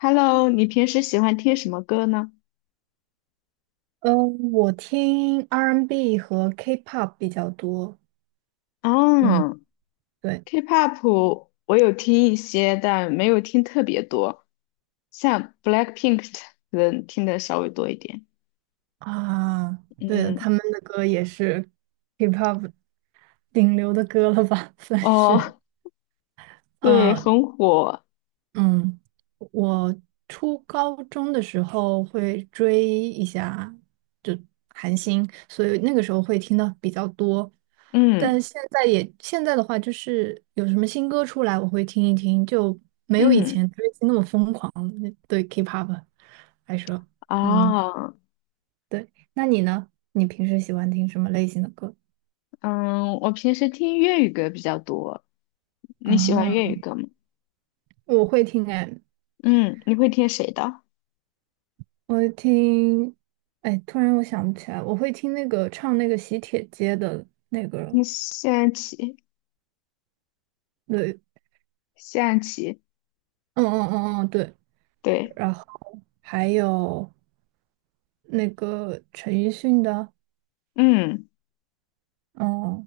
Hello，你平时喜欢听什么歌呢？嗯，我听 R&B 和 K-pop 比较多。嗯，嗯对，，K-pop 我有听一些，但没有听特别多，像 Blackpink 的人听的稍微多一点。啊，对的，他嗯，们的歌也是 K-pop 顶流的歌了吧，算哦，是。对，嗯。很火。嗯，我初高中的时候会追一下，就韩星，所以那个时候会听的比较多。但嗯现在的话，就是有什么新歌出来，我会听一听，就没有以嗯，前追星那么疯狂。对 K-pop 来说，嗯，啊，对。那你呢？你平时喜欢听什么类型的歌？嗯，我平时听粤语歌比较多。你喜欢粤语啊，歌吗？我会听哎，嗯，你会听谁的？我会听，哎，突然我想不起来，我会听那个唱那个喜帖街的那个听人，谢安琪，对，谢安琪，嗯嗯嗯嗯，对，对，然后还有那个陈奕迅的，嗯嗯，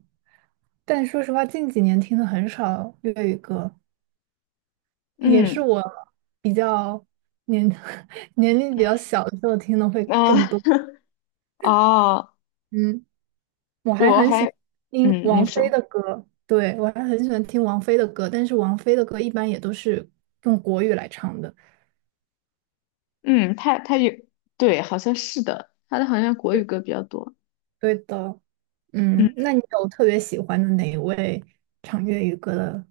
但说实话，近几年听的很少粤语歌，也嗯，是我比较年 年龄比较小的时候听的会啊、更多，哦，嗯。我还我很喜欢还听嗯，那王菲首，的歌，对，我还很喜欢听王菲的歌，但是王菲的歌一般也都是用国语来唱的。嗯，他有，对，好像是的，他的好像国语歌是比较多。对的，嗯嗯，那你有特别喜欢的哪一位唱粤语歌的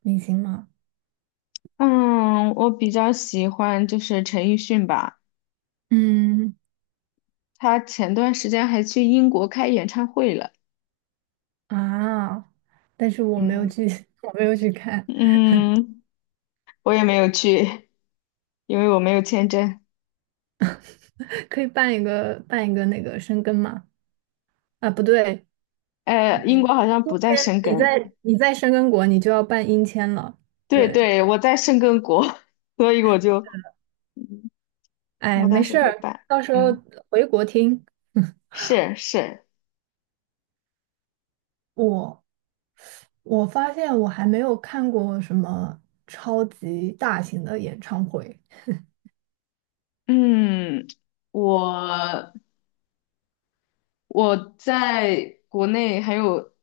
明星吗？嗯，我比较喜欢就是陈奕迅吧，嗯他前段时间还去英国开演唱会了。啊，但是我没有嗯去，我没有去看，嗯，我也没有去，因为我没有签证。可以办一个那个深根吗？啊，不对，英你国好像今不在天申你根，在深根国，你就要办英签了，对对。对，我在申根国，所以我就，嗯哎，我没当时事没儿，办。到时候嗯，回国听。是是，我我发现我还没有看过什么超级大型的演唱会，嗯，我。我在国内还有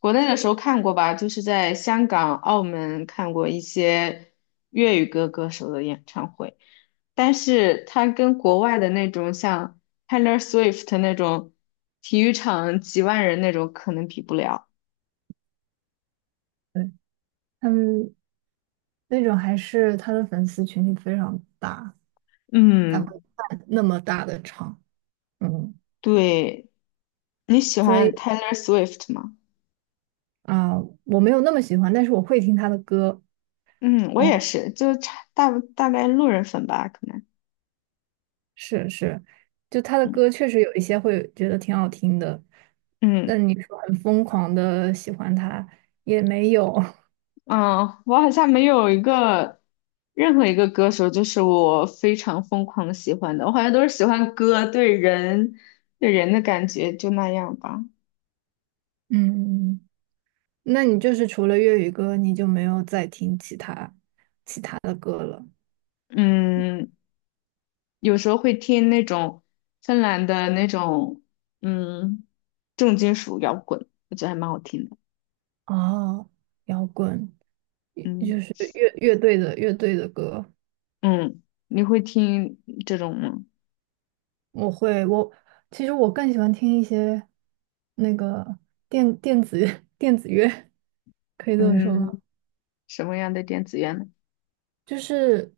国内的时候看过吧，就是在香港、澳门看过一些粤语歌歌手的演唱会，但是它跟国外的那种像 Taylor Swift 那种体育场几万人那种可能比不了。对，他们那种还是他的粉丝群体非常大，才嗯，会办那么大的场。嗯，对，你喜所以欢 Taylor Swift 吗？啊，我没有那么喜欢，但是我会听他的歌。嗯，我也哦，是，就差大概路人粉吧，可能。是是，就他的嗯歌确实有一些会觉得挺好听的，嗯。但你说很疯狂的喜欢他也没有。嗯，我好像没有一个任何一个歌手，就是我非常疯狂的喜欢的。我好像都是喜欢歌对人的感觉，就那样吧。嗯。那你就是除了粤语歌，你就没有再听其他嗯，有时候会听那种芬兰的那种嗯重金属摇滚，我觉得还蛮好听的。哦，摇滚，也嗯就是乐队的歌。嗯，你会听这种吗？我其实更喜欢听一些那个电子 电子乐，可以这么说吗？嗯，什么样的电子乐呢？就是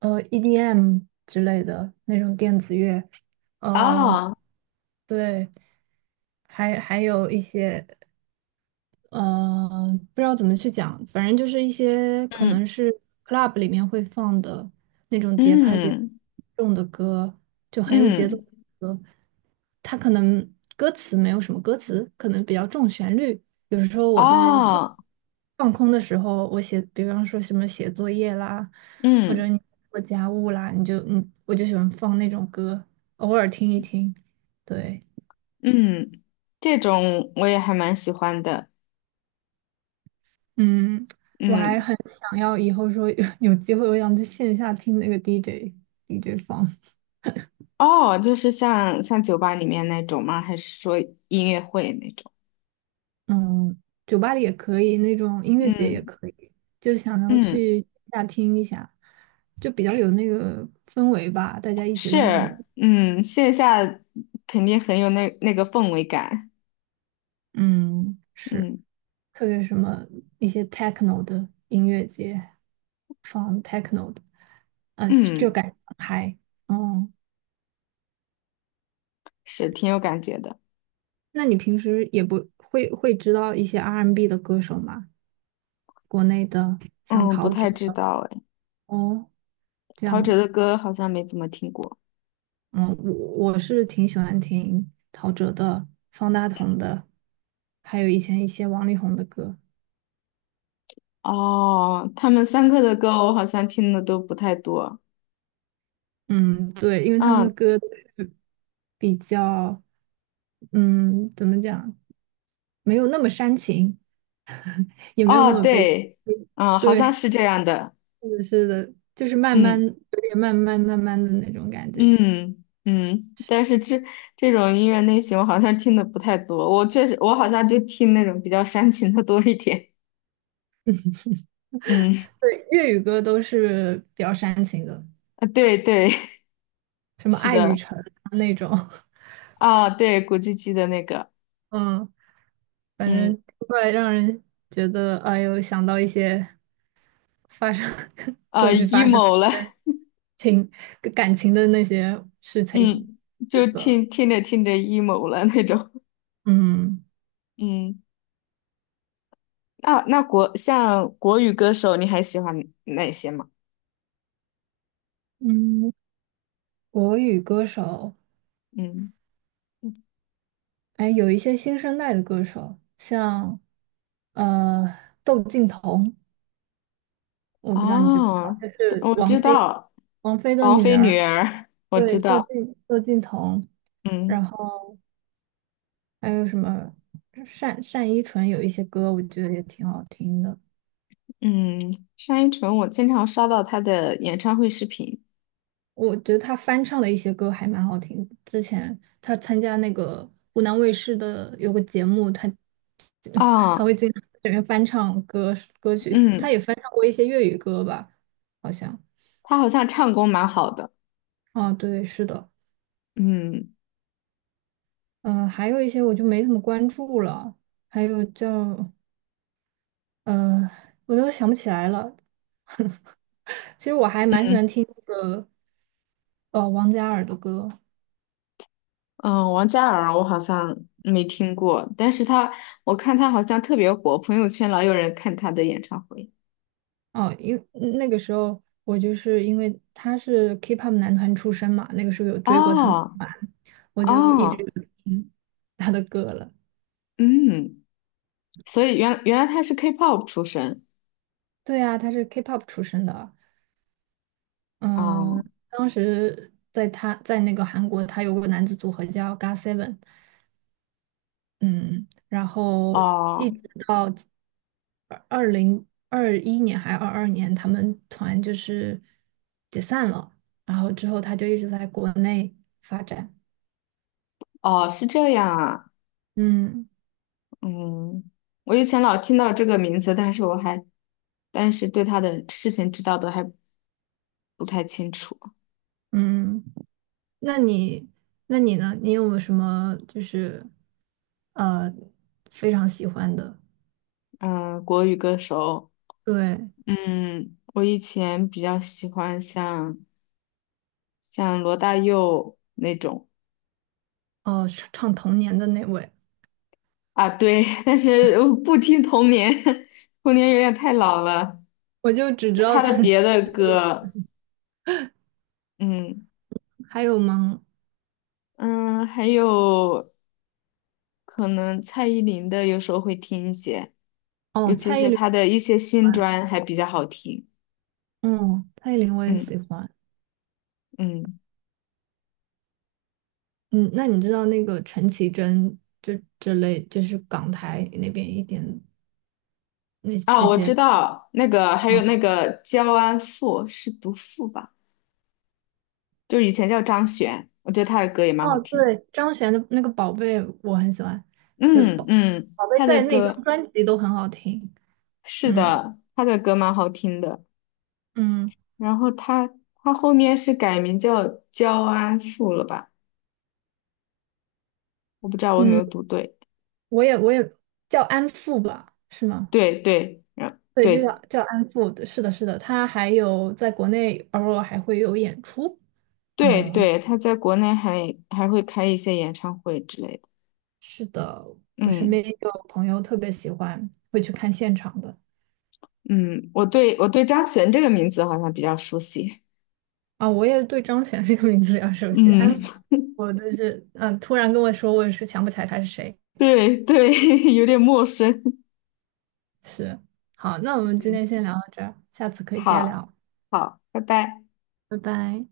EDM 之类的那种电子乐，呃，哦，对，还有一些。呃，不知道怎么去讲，反正就是一些可能嗯是 club 里面会放的那种节拍比较嗯重的歌，就很有节奏的嗯，歌。它可能歌词没有什么歌词，可能比较重旋律。有时候我在哦，放空的时候，比方说什么写作业啦，或者嗯。你做家务啦，你就嗯，我就喜欢放那种歌，偶尔听一听。对。嗯，这种我也还蛮喜欢的。嗯，我还嗯，很想要以后说有 有机会，我想去线下听那个 DJ 放，哦，就是像酒吧里面那种吗？还是说音乐会那种？嗯，酒吧里也可以，那种音乐节也嗯可以，就想要嗯，去线下听一下，就比较有那个氛围吧，大家一起在那是，里，嗯，线下肯定很有那个氛围感。嗯，是，嗯特别什么一些 techno 的音乐节放 techno 的，嗯、就嗯，感觉很嗨，嗯，是挺有感觉的。那你平时也不会会知道一些 R&B 的歌手吗？国内的，像嗯，不陶喆太知的道哎，哦，这陶喆样，的歌好像没怎么听过。嗯，我是挺喜欢听陶喆的、方大同的，还有以前一些王力宏的歌，哦，他们三个的歌我好像听的都不太多。嗯，对，因为他们嗯，的歌就是比较，嗯，怎么讲，没有那么煽情，也没有那哦，么悲，对，嗯，好像对，是这样的。是的，是的，就是慢慢，嗯。有点慢慢慢慢的那种感觉。嗯嗯，但是这种音乐类型我好像听的不太多，我确实我好像就听那种比较煽情的多一点。嗯，对，粤语歌都是比较煽情的，啊对对，什 么是《爱与的，诚》啊那种，啊对，古巨基的那个，嗯。反嗯，正会让人觉得，哎呦，想到一些发生 啊 过去发生 emo 了，的情感情的那些事情。嗯，是就的，听着听着 emo 了那种。嗯嗯，那像国语歌手，你还喜欢哪些吗？嗯，国语歌手，嗯，哎，有一些新生代的歌手，像呃窦靖童，我不知道你知不知哦，道，就是我王知菲道，王菲的王女菲儿，女儿，我知对，窦道，靖窦靖童，嗯。然后还有什么单单依纯有一些歌，我觉得也挺好听的。嗯，单依纯，我经常刷到她的演唱会视频我觉得他翻唱的一些歌还蛮好听的之前他参加那个湖南卫视的有个节目，他啊，会经常在里面翻唱歌曲，他嗯，也翻唱过一些粤语歌吧，好像。她好像唱功蛮好的，啊，对，是的，嗯嗯、还有一些我就没怎么关注了，还有叫呃，我都想不起来了。其实我还蛮喜嗯欢听那个王嘉尔的歌，嗯，王嘉尔我好像没听过，但是他我看他好像特别火，朋友圈老有人看他的演唱会，哦，那个时候我就是因为他是 K-pop 男团出身嘛，那个时候有追过他们哦团，我就一直哦，有听他的歌了。嗯，所以原来她是 K-pop 出身，对啊，他是 K-pop 出身的，嗯，哦当时在他在那个韩国，他有个男子组合叫 GOT7。嗯，然后哦一直到2021年还是22年，他们团就是解散了，然后之后他就一直在国内发展，哦，是这样啊，嗯。嗯。我以前老听到这个名字，但是我还，但是对他的事情知道的还不太清楚。嗯，那你那你呢？你有没有什么就是呃非常喜欢的？嗯，国语歌手，对，嗯，我以前比较喜欢像罗大佑那种哦，唱唱童年的那位，啊，对，但是我不听童年，童年有点太老了。我就只知就道他的他，别 的歌，嗯还有吗？嗯，还有可能蔡依林的有时候会听一些，尤哦，其蔡依是林他我也的一喜些新欢，专还比较好听。嗯，蔡依林我也喜嗯欢。嗯，嗯，那你知道那个陈绮贞这这类，就是港台那边一点那这哦，我知些，道那个，还有嗯，那个焦安富是读富吧？就是以前叫张悬，我觉得他的歌也蛮好哦，听的。对，张悬的那个《宝贝》我很喜欢，就嗯宝嗯，《宝贝》他的在那张歌专辑都很好听。是嗯的，他的歌蛮好听的。嗯然后他后面是改名叫焦安馥了吧？我不知道我有没嗯，有读对。我也叫安富吧，是吗？对对对，就对叫安富，对是的，是的，他还有在国内偶尔还会有演出。对嗯，对，他在国内还会开一些演唱会之类的。是的，我身嗯边也有朋友特别喜欢，会去看现场的。嗯，我对张悬这个名字好像比较熟悉。啊，我也对张悬这个名字比较熟悉，安嗯，富，我真是，嗯，突然跟我说，我也是想不起来他是谁。对对，有点陌生。是，好，那我们今天先聊到这儿，下次可以接着好，聊，好，拜拜。拜拜。